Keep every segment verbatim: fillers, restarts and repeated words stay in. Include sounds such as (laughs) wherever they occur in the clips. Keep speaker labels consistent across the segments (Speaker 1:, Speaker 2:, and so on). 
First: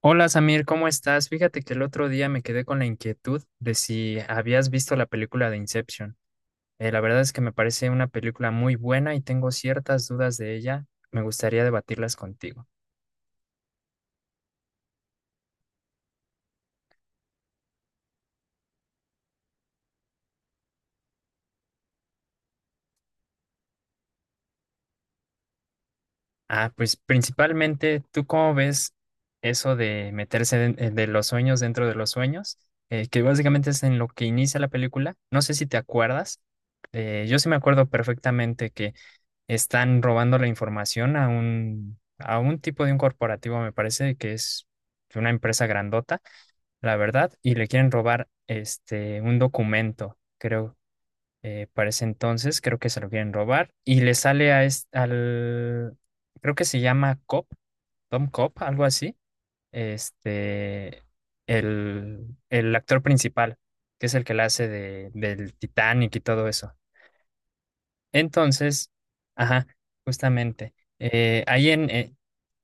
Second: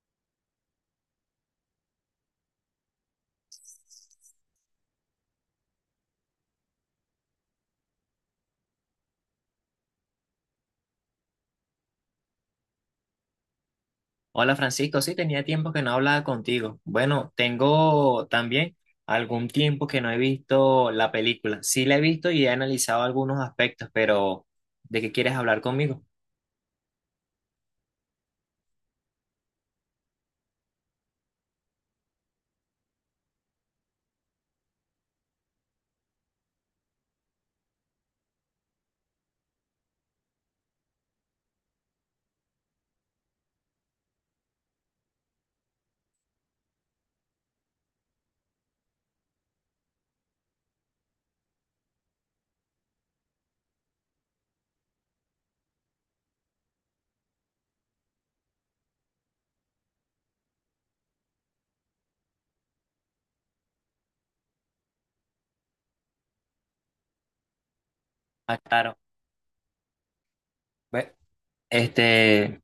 Speaker 1: Hola Samir, ¿cómo estás? Fíjate que el otro día me quedé con la inquietud de si habías visto la película de Inception. Eh, la verdad es que me parece una película muy buena y tengo ciertas dudas de ella. Me gustaría debatirlas contigo.
Speaker 2: Hola Francisco, sí, tenía tiempo que no hablaba contigo. Bueno, tengo también algún tiempo que no he visto la película. Sí la he visto y he analizado algunos aspectos, pero ¿de qué quieres hablar conmigo?
Speaker 1: Ah, pues principalmente, ¿tú cómo ves eso de meterse den- eh, de, los sueños dentro de los sueños? Eh, que básicamente es en lo que inicia la película. No sé si te acuerdas. Eh, yo sí me acuerdo perfectamente que están robando la información a un, a un tipo de un corporativo, me parece que es una empresa grandota, la verdad, y le quieren robar este un documento, creo, eh, para ese entonces, creo que se lo quieren robar, y le sale a es- al, creo que se llama Cop, Tom Cop, algo así, este, el, el actor principal, que es el que la hace de, del Titanic y todo eso.
Speaker 2: Ah,
Speaker 1: Entonces,
Speaker 2: claro.
Speaker 1: ajá, justamente.
Speaker 2: Ve-
Speaker 1: Eh, ahí en eh,
Speaker 2: Este,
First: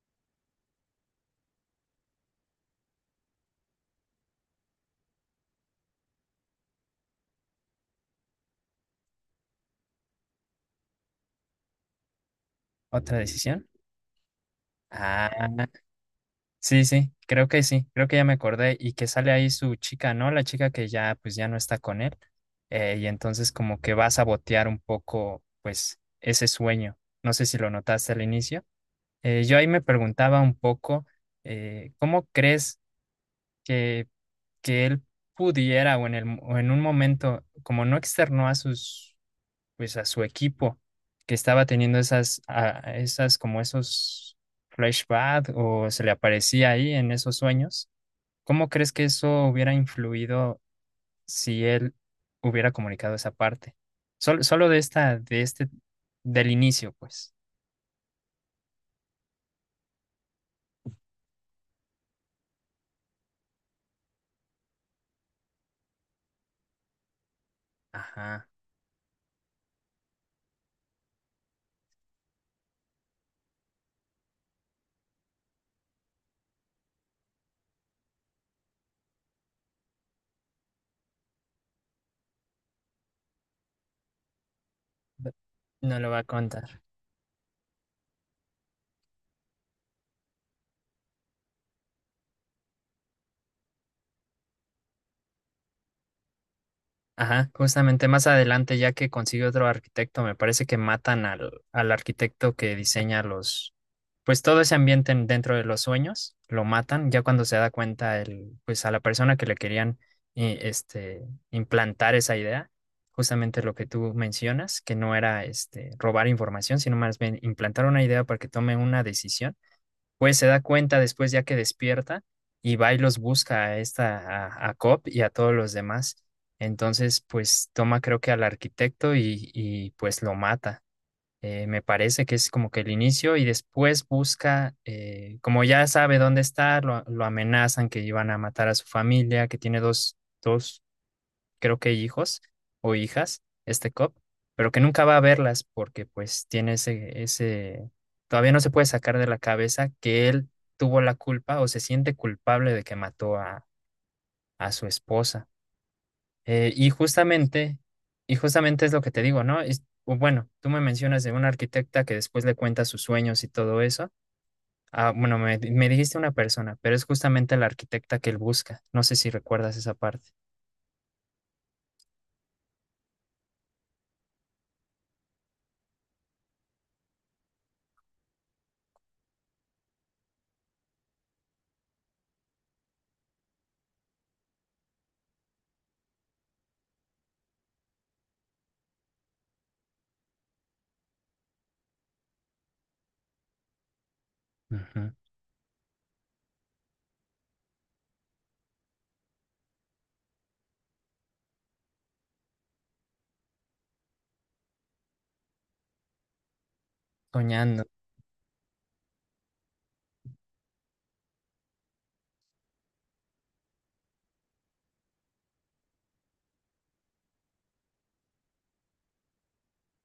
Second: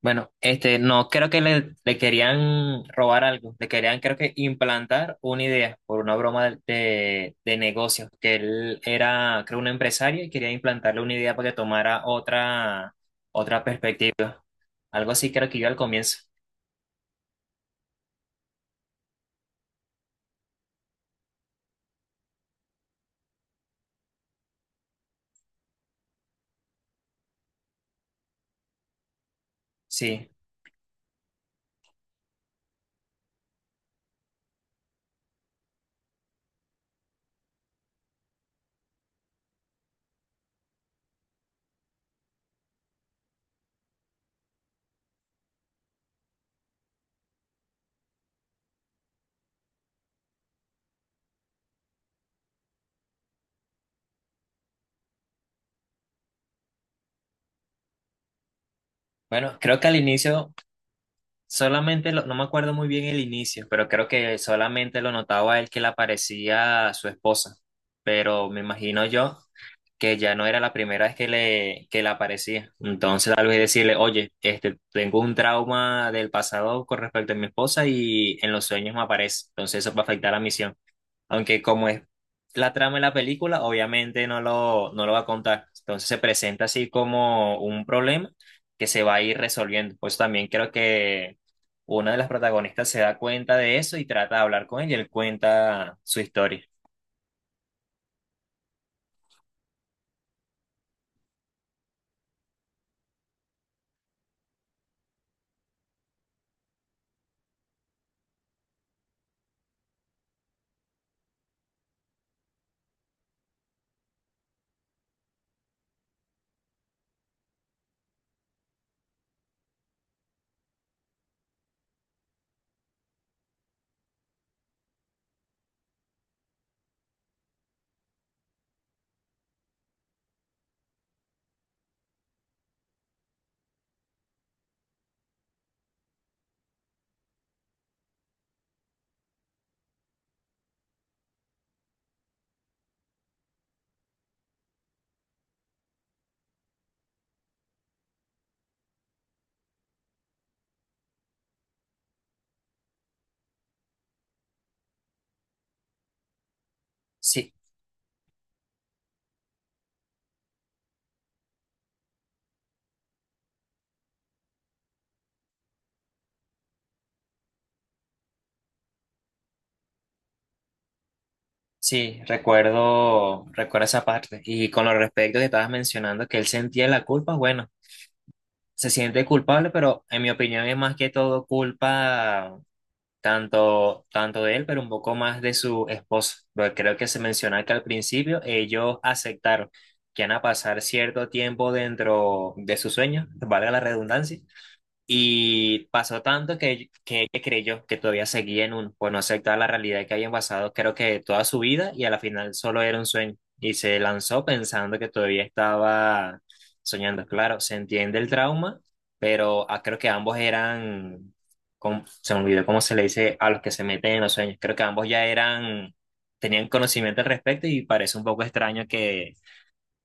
Speaker 2: bueno, este, no, creo que le, le querían robar algo, le querían creo que implantar una idea por una broma de, de, de negocios, que él era, creo, un empresario y quería implantarle una idea para que tomara otra,
Speaker 1: otra
Speaker 2: otra
Speaker 1: decisión.
Speaker 2: perspectiva. Algo así
Speaker 1: Ah,
Speaker 2: creo que yo al comienzo.
Speaker 1: sí, sí, creo que sí, creo que ya me acordé y que sale ahí su chica, ¿no? La chica que ya, pues ya no está con él. Eh, y entonces como que va a sabotear un poco, pues, ese sueño. No sé si lo notaste al inicio. Eh, yo ahí me
Speaker 2: Sí.
Speaker 1: preguntaba un poco, eh, ¿cómo crees que, que él pudiera o en el, mo- o en un momento, como no externó a sus pues a su equipo que estaba teniendo esas, a- esas como esos flashbacks o se le aparecía ahí en esos sueños. ¿Cómo crees que eso hubiera influido si él hubiera comunicado esa parte? Solo, solo de esta, de este, del inicio, pues.
Speaker 2: Bueno, creo que al inicio solamente lo- no me acuerdo muy bien el inicio, pero creo que solamente lo notaba él que le aparecía a su esposa.
Speaker 1: Ajá.
Speaker 2: Pero me imagino yo que ya no era la primera vez que le, que le aparecía. Entonces tal vez decirle, oye, este, tengo un trauma del pasado con respecto a mi esposa y en los sueños me aparece. Entonces eso va a afectar la misión. Aunque como es la trama de la película, obviamente no lo, no lo va a contar.
Speaker 1: No
Speaker 2: Entonces
Speaker 1: lo va
Speaker 2: se
Speaker 1: a
Speaker 2: presenta
Speaker 1: contar.
Speaker 2: así como un problema que se va a ir resolviendo. Pues también creo que una de las protagonistas se da cuenta de eso y trata de hablar con él y él cuenta su historia.
Speaker 1: Ajá, justamente más adelante, ya que consigue otro arquitecto, me parece que matan al, al arquitecto que diseña los, pues todo ese ambiente en- dentro de los sueños, lo matan, ya cuando se da cuenta el, pues a la persona que le querían eh, este, implantar esa idea, justamente lo que tú mencionas, que no era este robar información, sino más bien implantar una idea para que tome una decisión pues se da cuenta después ya que despierta y va y los busca a esta, a, a Cobb y a todos los demás. Entonces, pues toma creo que al arquitecto y, y pues lo mata. Eh, me parece que es como que el inicio y después busca, eh, como ya sabe dónde está, lo, lo amenazan que iban a matar a su familia, que tiene dos, dos creo que hijos o hijas, este cop, pero que nunca va a verlas porque pues tiene ese, ese, todavía no se puede sacar de la cabeza que él tuvo la culpa o se siente culpable de que mató a, a su esposa. Eh, y
Speaker 2: Sí,
Speaker 1: justamente, y justamente es lo que te digo, ¿no? Es- o bueno, tú me mencionas de una arquitecta que después le cuenta sus sueños y todo eso. Ah, bueno, me, me dijiste una persona, pero es justamente la arquitecta que él busca. No sé si recuerdas esa parte.
Speaker 2: sí, recuerdo, recuerdo esa parte. Y con lo respecto que estabas mencionando que él sentía la culpa, bueno, se siente culpable, pero en mi opinión es más que todo culpa tanto, tanto de él, pero un poco más de su esposa. Porque creo que se menciona que al principio ellos aceptaron que van a pasar cierto tiempo dentro de su sueño, valga la redundancia,
Speaker 1: Ujú.
Speaker 2: y pasó tanto que, que ella creyó que todavía seguía en uno, pues no aceptaba la realidad que había pasado, creo que toda su vida, y a la final solo era un sueño. Y se lanzó pensando que todavía estaba soñando. Claro, se
Speaker 1: Soñando.
Speaker 2: entiende el trauma, pero ah, creo que ambos eran, com- se me olvidó cómo se le dice a los que se meten en los sueños. Creo que ambos ya eran, tenían conocimiento al respecto y parece un poco extraño que,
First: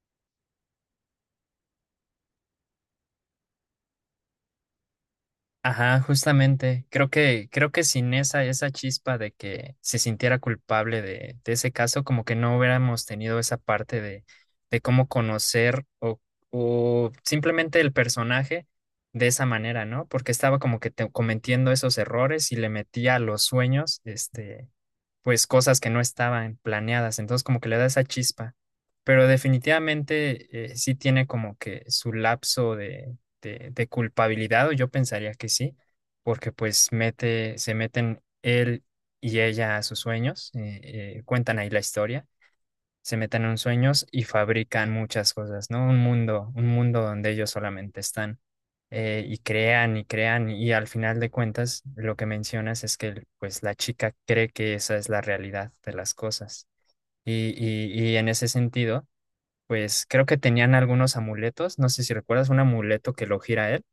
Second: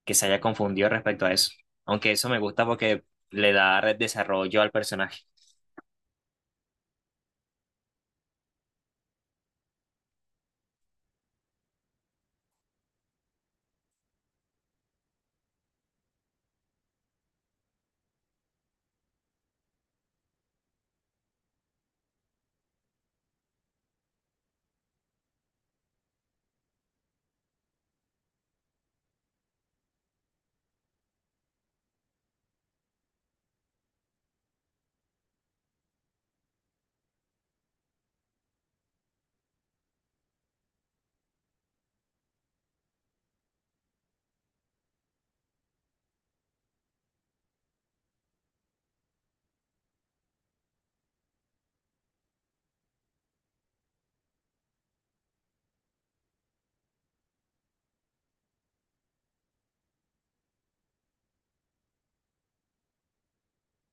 Speaker 2: que se haya confundido respecto a eso. Aunque eso me gusta porque le da desarrollo al personaje.
Speaker 1: Ajá, justamente. Creo que, creo que sin esa, esa chispa de que se sintiera culpable de, de ese caso, como que no hubiéramos tenido esa parte de, de cómo conocer o, o simplemente el personaje de esa manera, ¿no? Porque estaba como que te- cometiendo esos errores y le metía a los sueños, este, pues cosas que no estaban planeadas, entonces como que le da esa chispa, pero definitivamente eh, sí tiene como que su lapso de, de, de culpabilidad, o yo pensaría que sí, porque pues mete, se meten él y ella a sus sueños, eh, eh, cuentan ahí la historia, se meten en sueños y fabrican muchas cosas, ¿no? Un mundo, un mundo donde ellos solamente están eh, y crean y crean y al final de cuentas lo que mencionas es que pues la chica cree que esa es la realidad de las cosas y, y, y en ese sentido pues creo que tenían algunos amuletos, no sé si recuerdas un amuleto que lo gira él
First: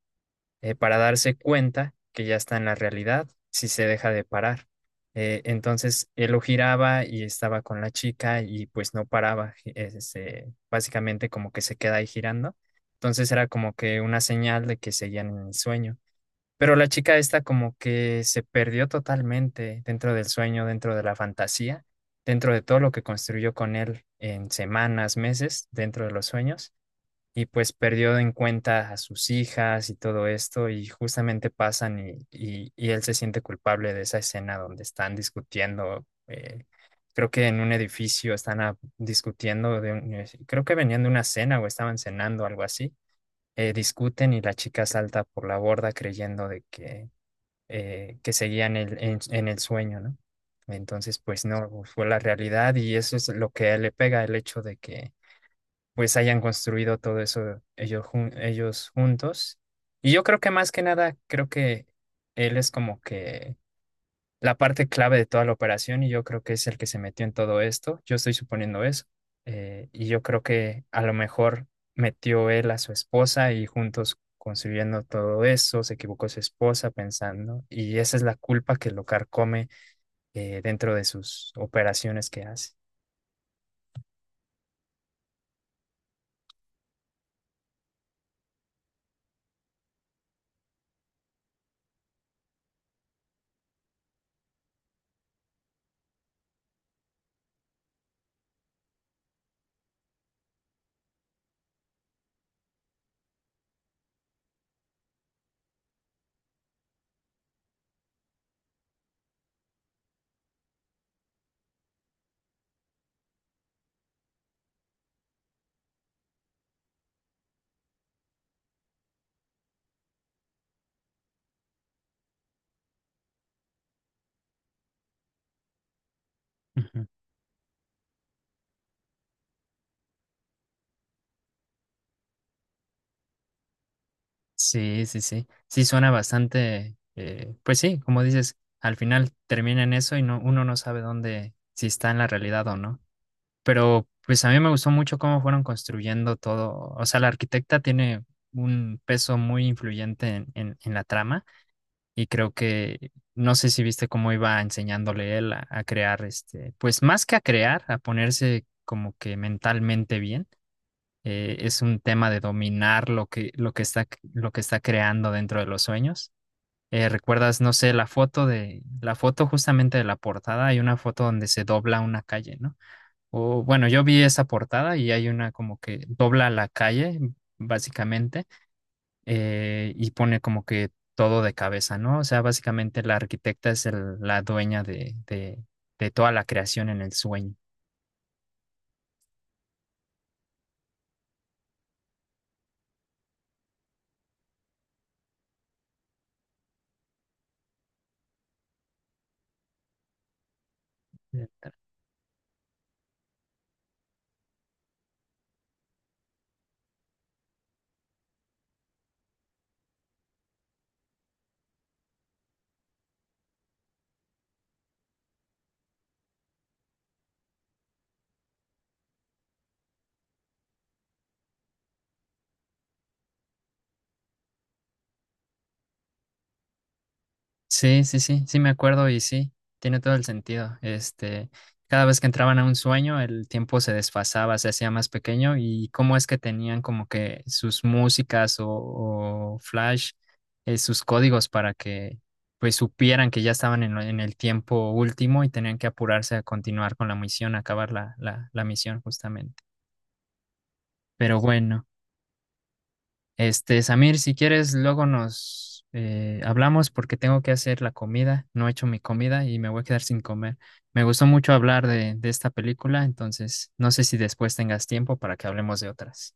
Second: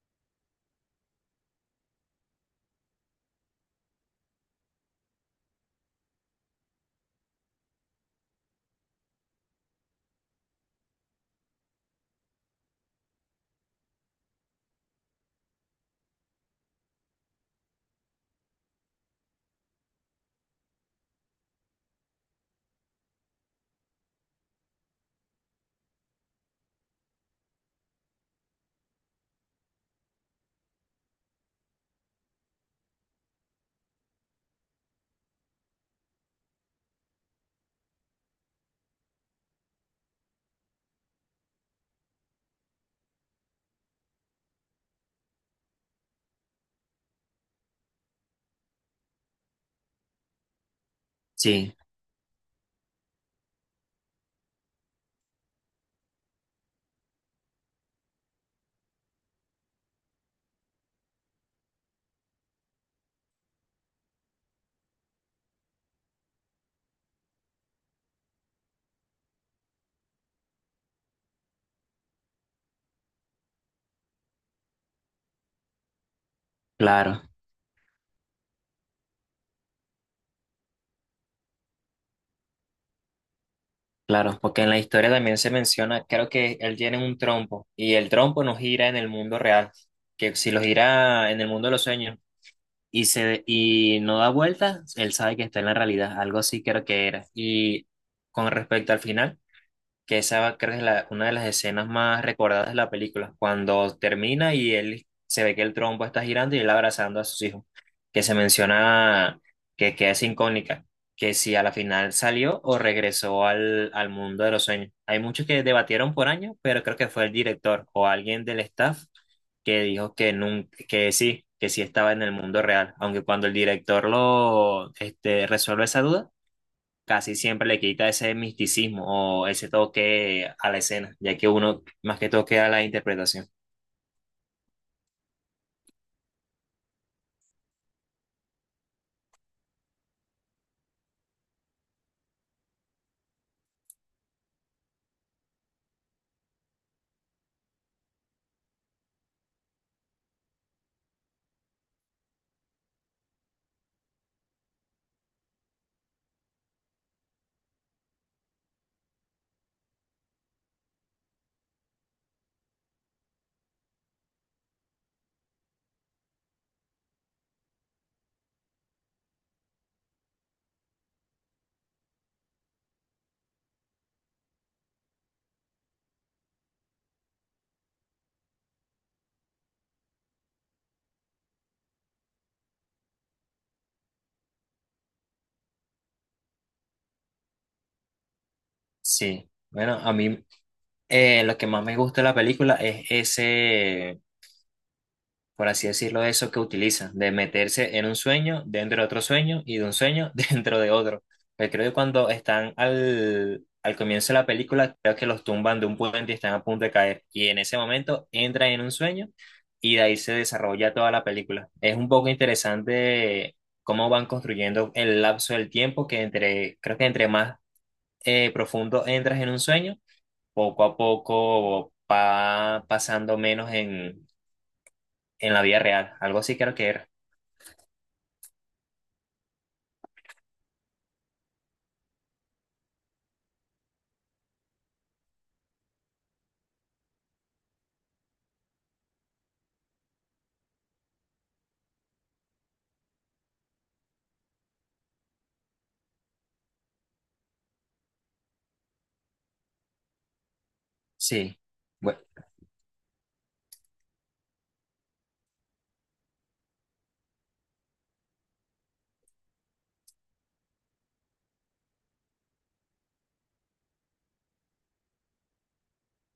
Speaker 1: eh, para darse cuenta que ya está en la realidad si se deja de parar. Eh, entonces él lo giraba y estaba con la chica y pues no paraba, gi- este, básicamente como que se queda ahí girando. Entonces era como que una señal de que seguían en el sueño. Pero la chica esta como que se perdió totalmente dentro del sueño, dentro de la fantasía, dentro de todo lo que construyó con él en semanas, meses, dentro de los sueños y pues perdió en cuenta a sus hijas y todo esto y justamente pasan y, y- y él se siente culpable de esa escena donde están discutiendo, eh, creo que en un edificio están a- discutiendo, de un- eh, creo que venían de una cena o estaban cenando, algo así, eh, discuten y la chica salta por la borda creyendo de que, eh, que seguían el- en, en el sueño, ¿no? Entonces, pues
Speaker 2: Sí,
Speaker 1: no, fue la realidad y eso es lo que a él le pega, el hecho de que pues hayan construido todo eso ellos, jun- ellos juntos. Y yo creo que más que nada, creo que él es como que la parte clave de toda la operación y yo creo que es el que se metió en todo esto. Yo estoy suponiendo eso. Eh, y yo creo que a lo mejor metió él a su esposa y juntos construyendo todo eso, se equivocó su esposa
Speaker 2: claro,
Speaker 1: pensando, y esa es la culpa que lo carcome eh, dentro de sus operaciones que hace.
Speaker 2: claro, porque en la historia también se menciona, creo que él tiene un trompo y el trompo no gira en el mundo real, que si lo gira en el mundo de los sueños y se y no da vueltas, él sabe que está en la realidad, algo así creo que era. Y con respecto al final, que esa creo que es la- una de las escenas más recordadas de la película, cuando termina y él se ve que el trompo está girando y él abrazando a sus hijos, que se menciona que, que es incógnita, que si a la final salió o regresó al, al mundo de los sueños. Hay muchos que debatieron por años, pero creo que fue el director o alguien del staff que dijo que nun- que sí, que sí estaba en el mundo real, aunque cuando el director lo este, resuelve esa duda
Speaker 1: Ujú.
Speaker 2: casi siempre le quita ese misticismo o ese toque a la escena, ya que uno más que toque a la interpretación.
Speaker 1: Sí, sí, sí. Sí, suena bastante, eh, pues sí, como dices, al final termina en eso y no, uno no sabe dónde, si está en la realidad o no. Pero pues a mí me gustó mucho cómo fueron construyendo todo. O sea, la arquitecta tiene un peso muy influyente en, en, en la trama y creo que, no sé si viste cómo iba enseñándole él a, a crear, este, pues más que a crear, a ponerse como que mentalmente bien eh, es un tema de dominar lo que, lo que está, lo que está creando dentro de los sueños. Eh, ¿recuerdas, no sé, la foto de, la foto justamente de la portada? Hay una foto donde se dobla una calle, ¿no? O bueno, yo vi esa portada y hay una como que dobla la calle, básicamente, eh, y pone como que todo de cabeza, ¿no? O sea, básicamente la arquitecta es el- la dueña de, de, de toda la creación en el sueño.
Speaker 2: Sí, bueno, a mí eh, lo que más me gusta de la película es ese, por así decirlo, eso que utiliza, de meterse en un sueño, dentro de otro sueño y de un sueño (laughs) dentro de otro. Porque creo que cuando están al, al comienzo de la película, creo que los tumban de un puente y están a punto de caer. Y en ese momento entran en un sueño y de ahí se desarrolla toda la película. Es un poco interesante cómo van construyendo el lapso del tiempo, que entre, creo que entre más eh, profundo entras en un sueño, poco a poco va pasando menos en, en la vida real, algo así creo que era.
Speaker 1: Sí, sí, sí, sí me acuerdo y sí, tiene todo el sentido. Este, cada vez que entraban a un sueño, el tiempo se desfasaba, se hacía más pequeño y cómo es que tenían como que sus músicas o, o flash, eh, sus códigos para que pues supieran que ya estaban en, lo- en el tiempo último y tenían que apurarse a continuar con la misión, a acabar la, la, la misión justamente. Pero
Speaker 2: Sí.
Speaker 1: bueno.
Speaker 2: Bueno.
Speaker 1: Este, Samir, si quieres, luego nos eh, hablamos porque tengo que hacer la comida. No he hecho mi comida y me voy a quedar sin comer. Me gustó mucho hablar de, de esta película, entonces no sé si después tengas tiempo para que hablemos de otras.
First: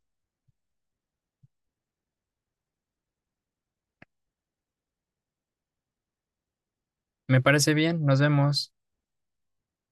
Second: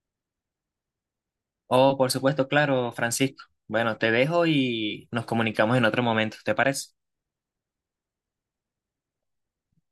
Speaker 2: Oh, por supuesto, claro, Francisco. Bueno, te dejo y nos comunicamos en otro momento, ¿te parece?
Speaker 1: Me parece bien, nos vemos.